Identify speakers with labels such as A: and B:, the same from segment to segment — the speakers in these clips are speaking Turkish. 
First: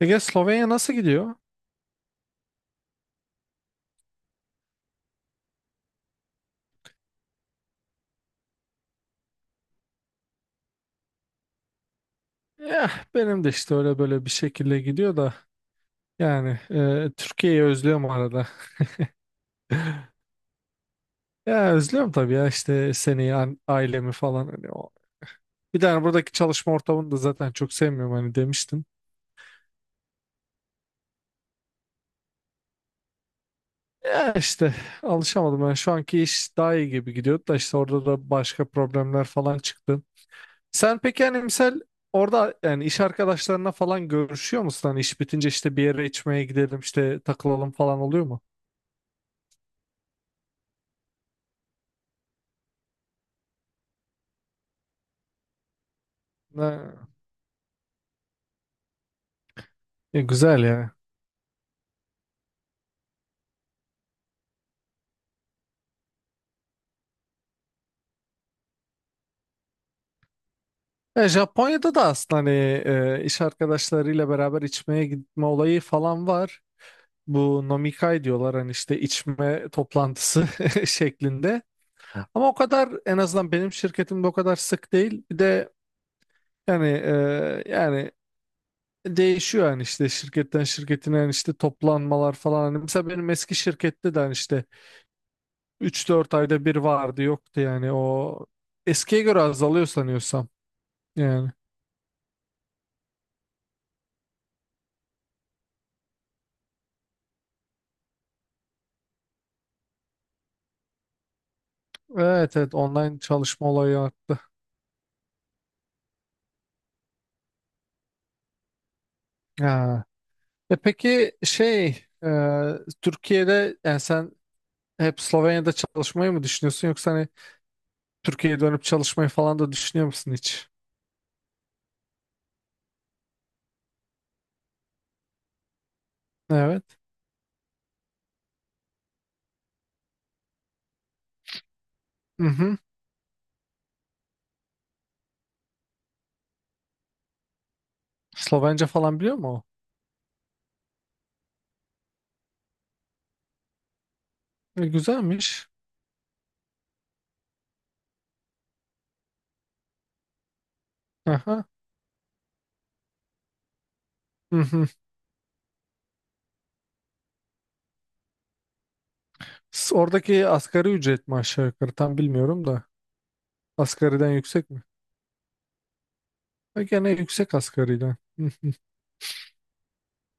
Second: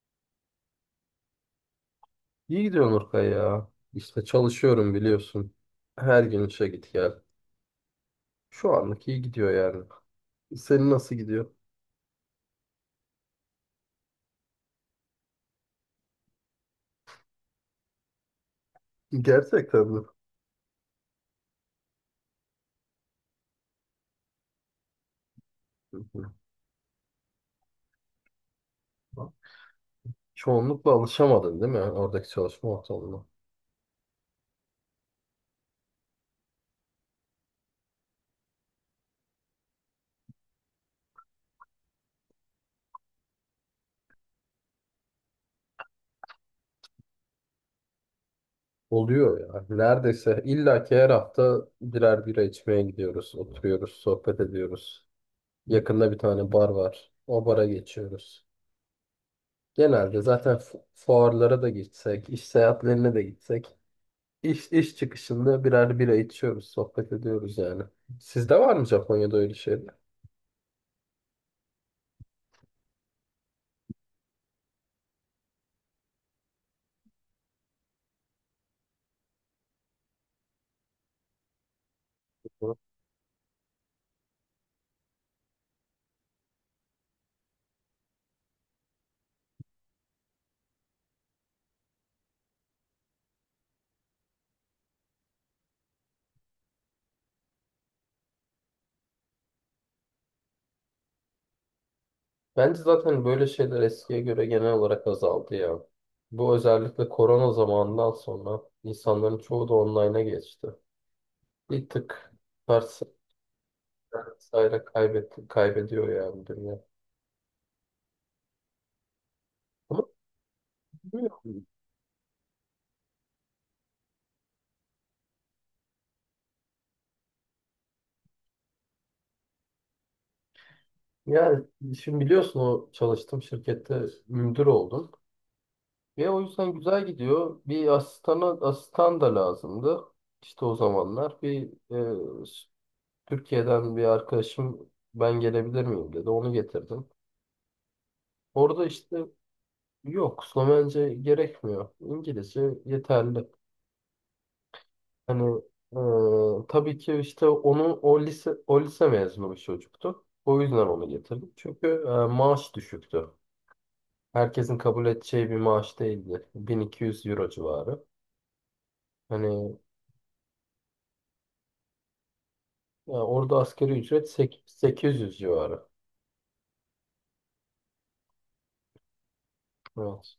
A: Ege Slovenya nasıl gidiyor?
B: İyi gidiyor Nurkay ya. İşte çalışıyorum biliyorsun. Her gün işe git gel. Şu anlık iyi gidiyor yani. Senin nasıl gidiyor?
A: Benim de işte öyle böyle bir şekilde gidiyor da yani Türkiye'yi özlüyorum arada.
B: Gerçekten mi?
A: Ya özlüyorum tabii ya işte seni, ailemi falan hani o. Bir
B: Hı
A: tane buradaki
B: hı.
A: çalışma ortamını da zaten çok sevmiyorum hani demiştim.
B: Çoğunlukla alışamadın değil mi oradaki çalışma ortamına?
A: Ya işte alışamadım ben şu anki iş daha iyi gibi gidiyordu da işte orada da başka problemler falan çıktı. Sen peki hani misal orada yani iş arkadaşlarına falan görüşüyor musun? Hani iş bitince işte bir yere içmeye gidelim işte takılalım falan oluyor mu?
B: Oluyor ya. Neredeyse illaki her hafta birer bira içmeye gidiyoruz. Oturuyoruz, sohbet ediyoruz. Yakında bir tane bar
A: Ne?
B: var. O bara geçiyoruz.
A: E,
B: Genelde zaten
A: güzel ya.
B: fuarlara da gitsek, iş seyahatlerine de gitsek İş çıkışında birer bira içiyoruz, sohbet ediyoruz yani. Sizde var mı Japonya'da öyle şeyler?
A: E, Japonya'da da aslında hani iş arkadaşlarıyla beraber içmeye gitme olayı falan var. Bu nomikai diyorlar hani işte içme toplantısı şeklinde. Ama o kadar en azından benim şirketimde o kadar sık değil. Bir de yani değişiyor yani işte şirketten şirketine yani işte toplanmalar falan. Hani mesela benim eski şirkette de hani işte üç dört ayda bir vardı yoktu yani o eskiye göre azalıyor sanıyorsam yani.
B: Bence zaten böyle şeyler eskiye göre genel olarak azaldı ya. Bu özellikle korona zamanından sonra insanların çoğu da online'a geçti. Bir tık
A: Evet, evet,
B: ters
A: online çalışma olayı arttı.
B: vesaire kaybetti, kaybediyor yani dünya. Ama
A: Ha. E peki
B: bilmiyorum.
A: şey e, Türkiye'de yani sen hep Slovenya'da çalışmayı mı düşünüyorsun yoksa hani Türkiye'ye dönüp çalışmayı falan da düşünüyor musun hiç?
B: Yani şimdi biliyorsun o çalıştığım şirkette müdür oldum. Ve o yüzden
A: Evet.
B: güzel gidiyor. Bir asistana, asistan da lazımdı. İşte o zamanlar bir e,
A: Hı
B: s-
A: hı.
B: Türkiye'den bir arkadaşım ben gelebilir miyim dedi. Onu getirdim. Orada
A: Slovence
B: işte
A: falan biliyor mu
B: yok, Slovence gerekmiyor. İngilizce yeterli.
A: o? E,
B: Hani
A: güzelmiş.
B: tabii ki işte onu o lise mezunu bir çocuktu. O yüzden onu getirdim.
A: Aha.
B: Çünkü maaş düşüktü.
A: Hı
B: Herkesin
A: hı.
B: kabul edeceği bir maaş değildi. 1.200 euro civarı. Hani
A: Oradaki asgari ücret mi aşağı yukarı tam bilmiyorum da.
B: yani orada asgari ücret
A: Asgariden yüksek mi?
B: 800 civarı.
A: E, gene yüksek asgariden. Hı hı.
B: Evet.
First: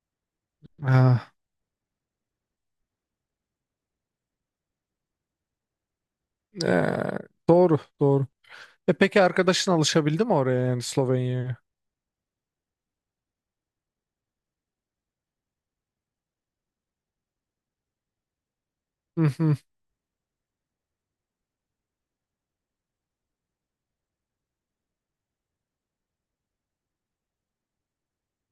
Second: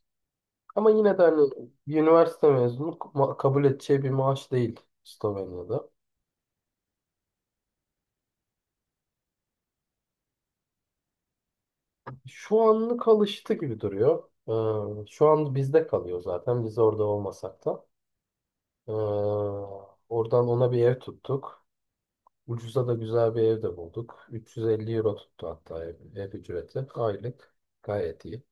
B: Ama yine de
A: Ha.
B: hani bir üniversite mezunu kabul edeceği bir maaş değil Slovenya'da.
A: E, doğru doğru. E peki arkadaşın alışabildi mi oraya yani Slovenya'ya?
B: Şu anlık alıştı gibi duruyor. Şu an bizde kalıyor zaten. Biz orada olmasak da.
A: Hı hı.
B: Ee, Oradan ona bir ev tuttuk. Ucuza da güzel bir ev de bulduk. 350 euro tuttu hatta ev ücreti. Aylık. Gayet iyi.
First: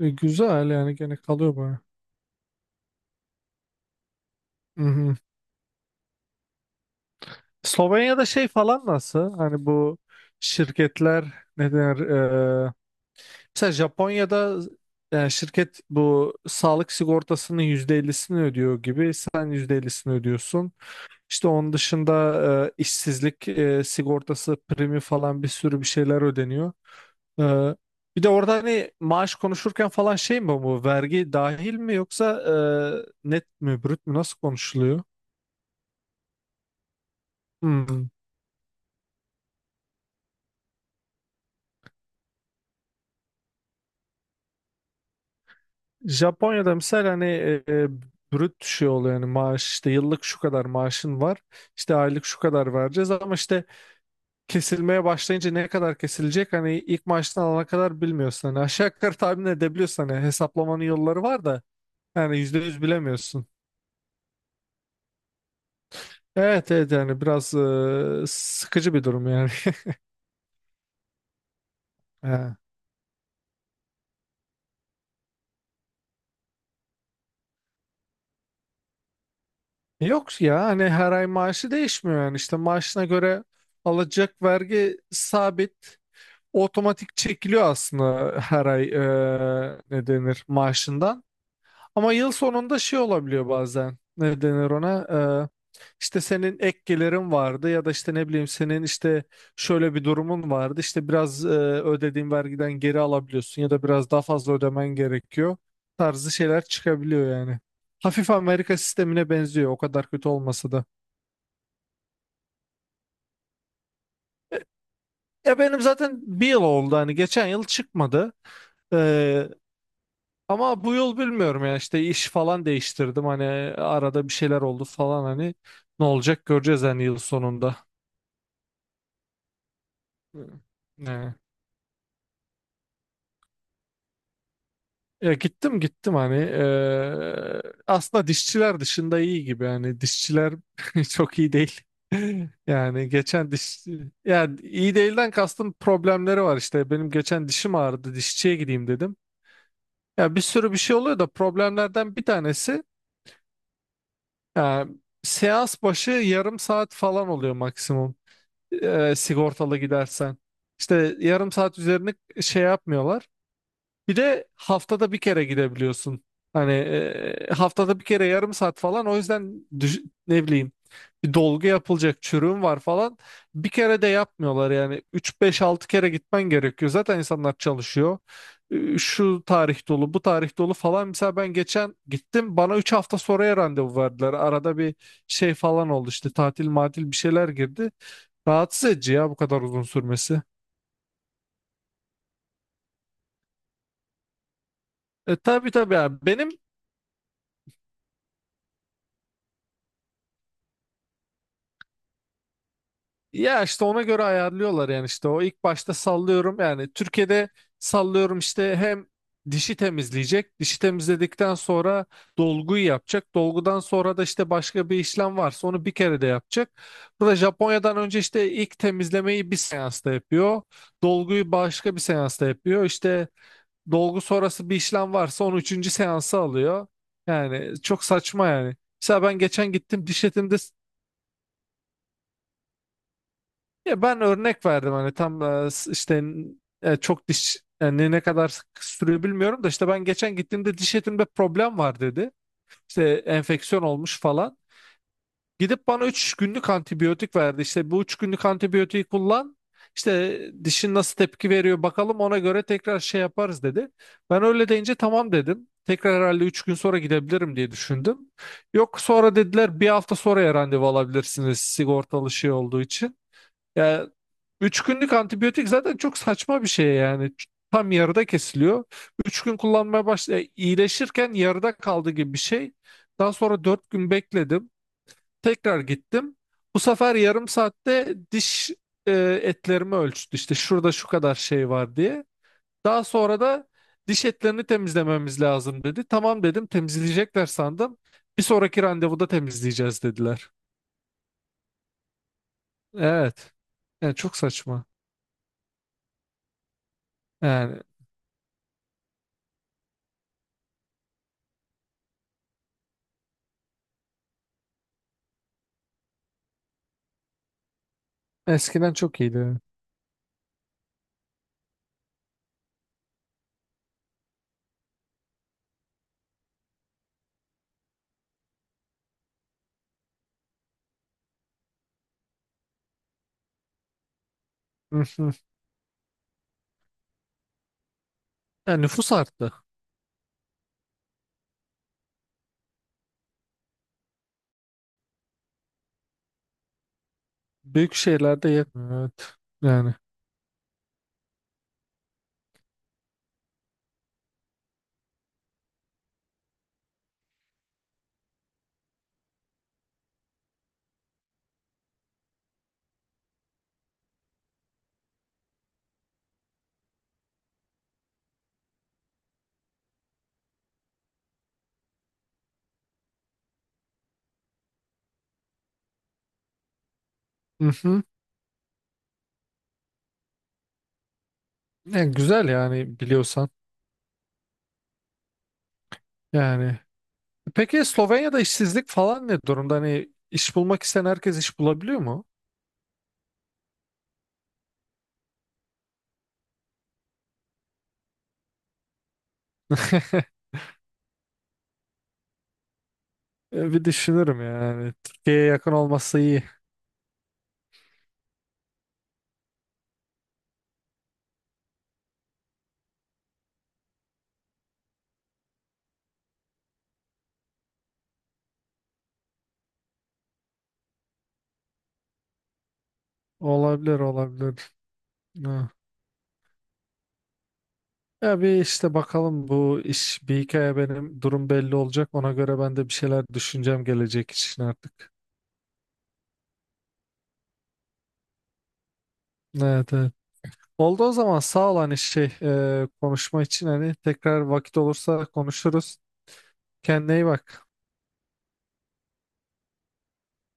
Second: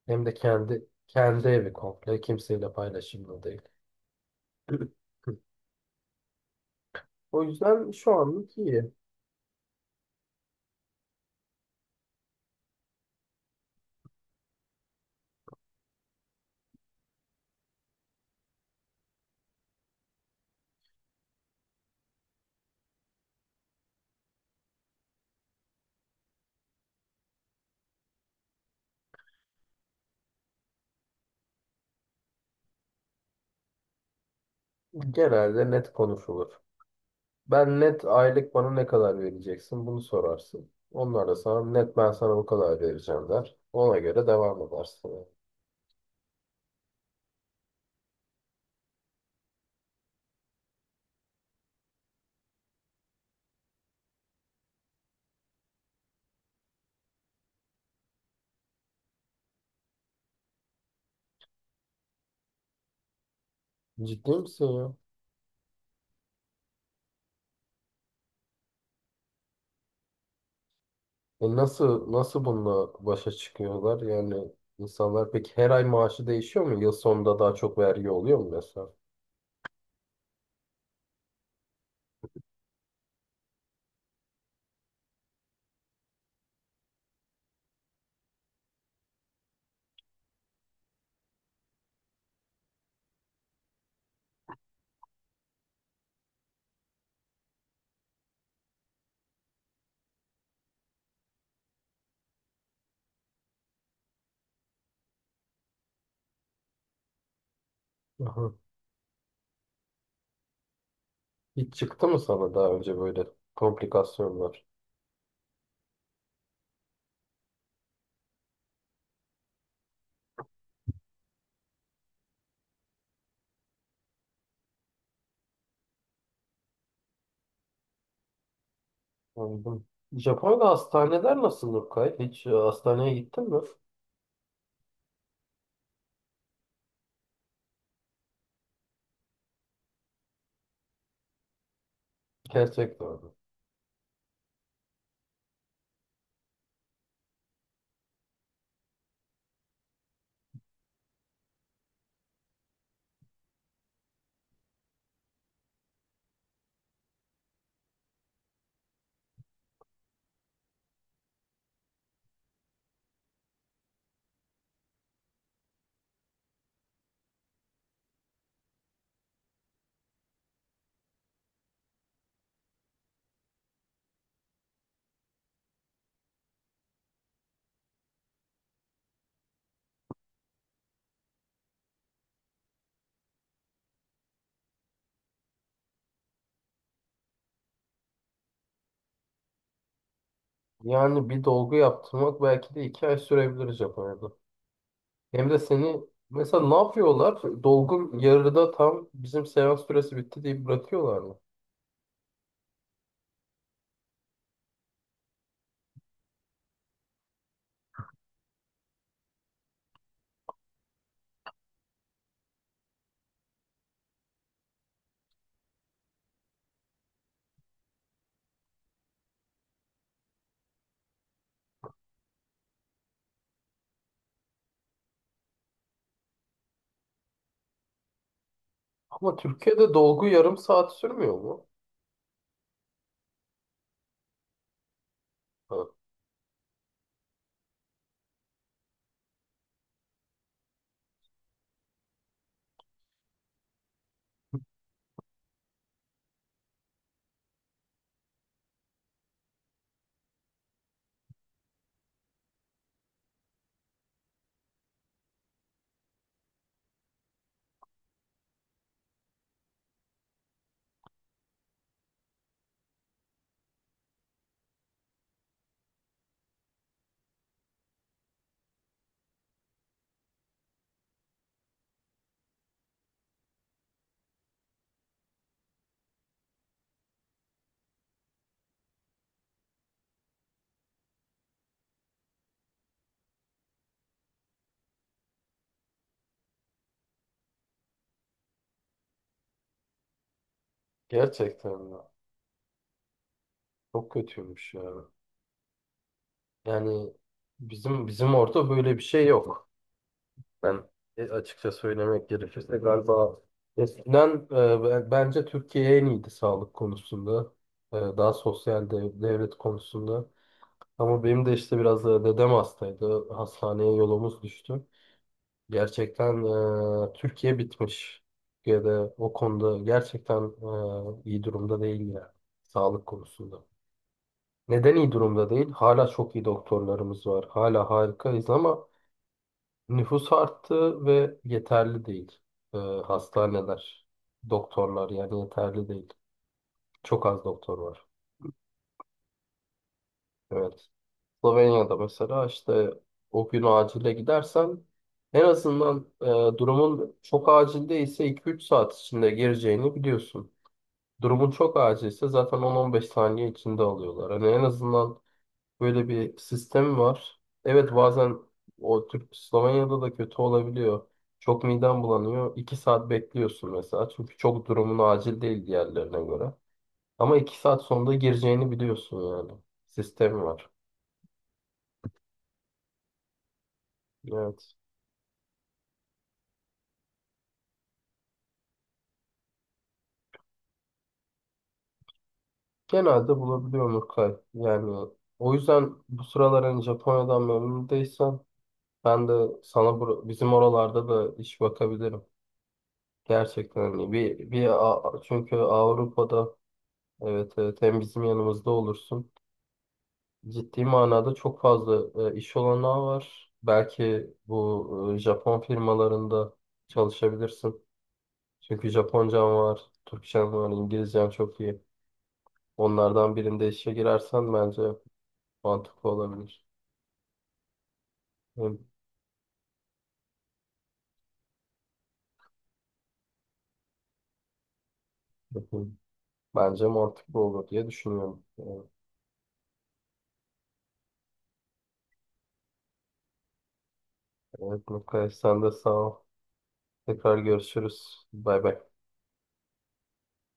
A: E,
B: Hem de
A: güzel
B: kendi
A: yani gene
B: kendi
A: kalıyor
B: evi
A: baya.
B: komple. Kimseyle paylaşımlı değil.
A: Hı hı.
B: O yüzden şu
A: Slovenya'da şey
B: anlık
A: falan
B: iyi.
A: nasıl? Hani bu şirketler ne denir? E, mesela Japonya'da yani şirket bu sağlık sigortasının %50'sini ödüyor gibi sen %50'sini ödüyorsun. İşte onun dışında işsizlik sigortası primi falan bir sürü bir şeyler ödeniyor. E, bir de orada hani maaş konuşurken falan şey mi bu vergi dahil mi yoksa net mi brüt mü nasıl konuşuluyor?
B: Genelde net konuşulur. Ben net
A: Hmm.
B: aylık bana ne kadar vereceksin bunu sorarsın. Onlar da sana net ben sana bu kadar vereceğim der. Ona göre devam edersin yani.
A: Japonya'da mesela hani brüt şey oluyor yani maaş işte yıllık şu kadar maaşın var işte aylık şu kadar vereceğiz ama işte kesilmeye başlayınca ne kadar kesilecek hani ilk maaştan alana kadar bilmiyorsun hani aşağı yukarı tahmin edebiliyorsun hani hesaplamanın yolları var da yani yüzde yüz bilemiyorsun.
B: Ciddi misin ya?
A: Evet, evet, yani biraz sıkıcı bir durum yani.
B: E nasıl
A: Ha.
B: bununla başa çıkıyorlar? Yani insanlar peki her ay maaşı değişiyor mu? Yıl sonunda daha çok vergi oluyor mu mesela?
A: Yok ya hani her ay maaşı değişmiyor yani işte maaşına göre alacak vergi sabit otomatik çekiliyor aslında her ay ne denir maaşından. Ama yıl sonunda şey olabiliyor bazen ne denir ona işte senin ek gelirin vardı ya da işte ne bileyim senin işte şöyle bir durumun vardı işte biraz ödediğin vergiden geri alabiliyorsun ya da biraz daha fazla ödemen gerekiyor tarzı şeyler çıkabiliyor yani. Hafif
B: Aha.
A: Amerika sistemine benziyor o kadar kötü olmasa da.
B: Hiç çıktı mı sana daha önce böyle komplikasyonlar?
A: Ya benim zaten bir yıl oldu hani geçen yıl çıkmadı. Ama bu yıl bilmiyorum ya işte iş falan değiştirdim hani arada bir şeyler oldu falan hani ne olacak göreceğiz hani yıl sonunda.
B: Anladım.
A: Hı.
B: Japonya'da
A: Ne?
B: hastaneler nasıl Nurkay? Hiç hastaneye gittin mi?
A: Ya gittim, gittim, hani aslında dişçiler dışında iyi gibi hani dişçiler çok iyi değil.
B: Gerçekten
A: Yani
B: öyle.
A: geçen diş yani iyi değilden kastım problemleri var işte benim geçen dişim ağrıdı dişçiye gideyim dedim. Ya bir sürü bir şey oluyor da problemlerden bir tanesi ya, seans başı yarım saat falan oluyor maksimum. E, sigortalı gidersen. İşte yarım saat üzerine şey yapmıyorlar. Bir de haftada bir kere gidebiliyorsun. Hani haftada bir kere yarım saat falan. O yüzden ne bileyim bir dolgu yapılacak çürüğün var falan. Bir kere de yapmıyorlar yani. Üç beş altı kere gitmen gerekiyor. Zaten insanlar çalışıyor. E, şu tarih dolu, bu tarih dolu falan. Mesela ben geçen gittim. Bana 3 hafta sonraya randevu verdiler. Arada bir şey falan oldu işte tatil matil bir şeyler girdi. Rahatsız edici ya bu kadar uzun sürmesi.
B: Yani bir dolgu yaptırmak belki de 2 ay sürebilir Japonya'da.
A: E
B: Hem de
A: tabii, tabii,
B: seni
A: yani benim
B: mesela ne yapıyorlar? Dolgun yarıda tam bizim seans süresi bitti deyip bırakıyorlar mı?
A: ya işte ona göre ayarlıyorlar yani işte o ilk başta sallıyorum yani Türkiye'de sallıyorum işte hem dişi temizleyecek dişi temizledikten sonra dolguyu yapacak dolgudan sonra da işte başka bir işlem varsa onu bir kere de yapacak. Burada Japonya'dan önce işte ilk temizlemeyi bir seansta yapıyor dolguyu başka bir seansta yapıyor işte dolgu sonrası bir işlem varsa onu üçüncü seansa alıyor. Yani çok saçma yani. Mesela ben
B: Ama
A: geçen
B: Türkiye'de
A: gittim diş
B: dolgu yarım
A: etimde
B: saat sürmüyor mu?
A: ya ben örnek verdim hani tam
B: Ha,
A: işte çok diş yani ne kadar sık sürüyor bilmiyorum da işte ben geçen gittiğimde diş etimde problem var dedi. İşte enfeksiyon olmuş falan. Gidip bana 3 günlük antibiyotik verdi. İşte bu 3 günlük antibiyotiği kullan. İşte dişin nasıl tepki veriyor bakalım ona göre tekrar şey yaparız dedi. Ben öyle deyince tamam dedim. Tekrar herhalde 3 gün sonra gidebilirim diye düşündüm. Yok sonra dediler bir hafta sonraya randevu alabilirsiniz sigortalı şey olduğu için. Yani 3 günlük antibiyotik zaten çok saçma bir şey yani. Tam yarıda kesiliyor. 3 gün kullanmaya başla iyileşirken yarıda kaldı gibi bir şey. Daha sonra 4 gün bekledim. Tekrar gittim. Bu sefer yarım saatte diş e, etlerimi ölçtü. İşte şurada şu kadar şey var diye. Daha sonra da diş etlerini temizlememiz lazım dedi. Tamam dedim temizleyecekler sandım. Bir sonraki randevuda temizleyeceğiz dediler.
B: gerçekten ya.
A: Evet.
B: Çok
A: Yani çok
B: kötüymüş
A: saçma.
B: yani. Yani
A: Yani
B: bizim orada böyle bir şey yok. Ben açıkça söylemek gerekirse galiba eskiden bence Türkiye en iyiydi sağlık konusunda. E, daha sosyal
A: eskiden çok
B: devlet
A: iyiydi.
B: konusunda. Ama benim de işte biraz da dedem hastaydı. Hastaneye yolumuz düştü. Gerçekten Türkiye bitmiş. Türkiye'de o konuda gerçekten iyi durumda değil ya. Sağlık konusunda. Neden
A: Hı
B: iyi
A: hı.
B: durumda değil? Hala çok iyi doktorlarımız var. Hala harikayız
A: Yani
B: ama
A: nüfus arttı.
B: nüfus arttı ve yeterli değil. E, hastaneler, doktorlar yani yeterli değil. Çok az doktor
A: Büyük
B: var.
A: şehirlerde yetmiyor. Evet. Yani.
B: Evet. Slovenya'da mesela işte o gün acile gidersen en azından durumun çok acil değilse 2-3 saat içinde gireceğini biliyorsun. Durumun çok acilse zaten 10-15 saniye içinde alıyorlar. Hani en azından böyle bir sistem var. Evet bazen o Türk Slovenya'da da kötü olabiliyor. Çok miden bulanıyor. 2 saat bekliyorsun mesela. Çünkü çok durumun acil değil diğerlerine göre. Ama iki
A: Hı
B: saat
A: hı.
B: sonunda gireceğini biliyorsun yani. Sistem var.
A: Yani güzel yani biliyorsan.
B: Evet.
A: Yani. Peki Slovenya'da işsizlik falan ne durumda? Hani iş bulmak isteyen herkes iş bulabiliyor mu?
B: Genelde bulabiliyorum Urkay. Yani o yüzden bu sıralar hani Japonya'dan memnun değilsen ben de sana bizim oralarda da iş bakabilirim. Gerçekten
A: Bir
B: hani
A: düşünürüm
B: bir
A: yani. Türkiye'ye
B: Çünkü
A: yakın olması iyi.
B: Avrupa'da evet evet hem bizim yanımızda olursun. Ciddi manada çok fazla iş olanağı var. Belki bu Japon firmalarında çalışabilirsin. Çünkü Japoncam var, Türkçem var, İngilizcem çok iyi. Onlardan birinde işe
A: Olabilir,
B: girersen
A: olabilir.
B: bence
A: Ha.
B: mantıklı olabilir.
A: Ya bir
B: Hı,
A: işte bakalım bu iş bir hikaye benim durum belli olacak. Ona göre ben de bir şeyler düşüneceğim gelecek için artık.
B: hı, hı. Bence mantıklı olur diye düşünüyorum. Evet,
A: Evet, evet. Oldu o zaman sağ ol hani şey konuşma için hani tekrar vakit
B: evet
A: olursa
B: Mukay, sen de sağ
A: konuşuruz.
B: ol.
A: Kendine iyi
B: Tekrar
A: bak.
B: görüşürüz. Bay bay.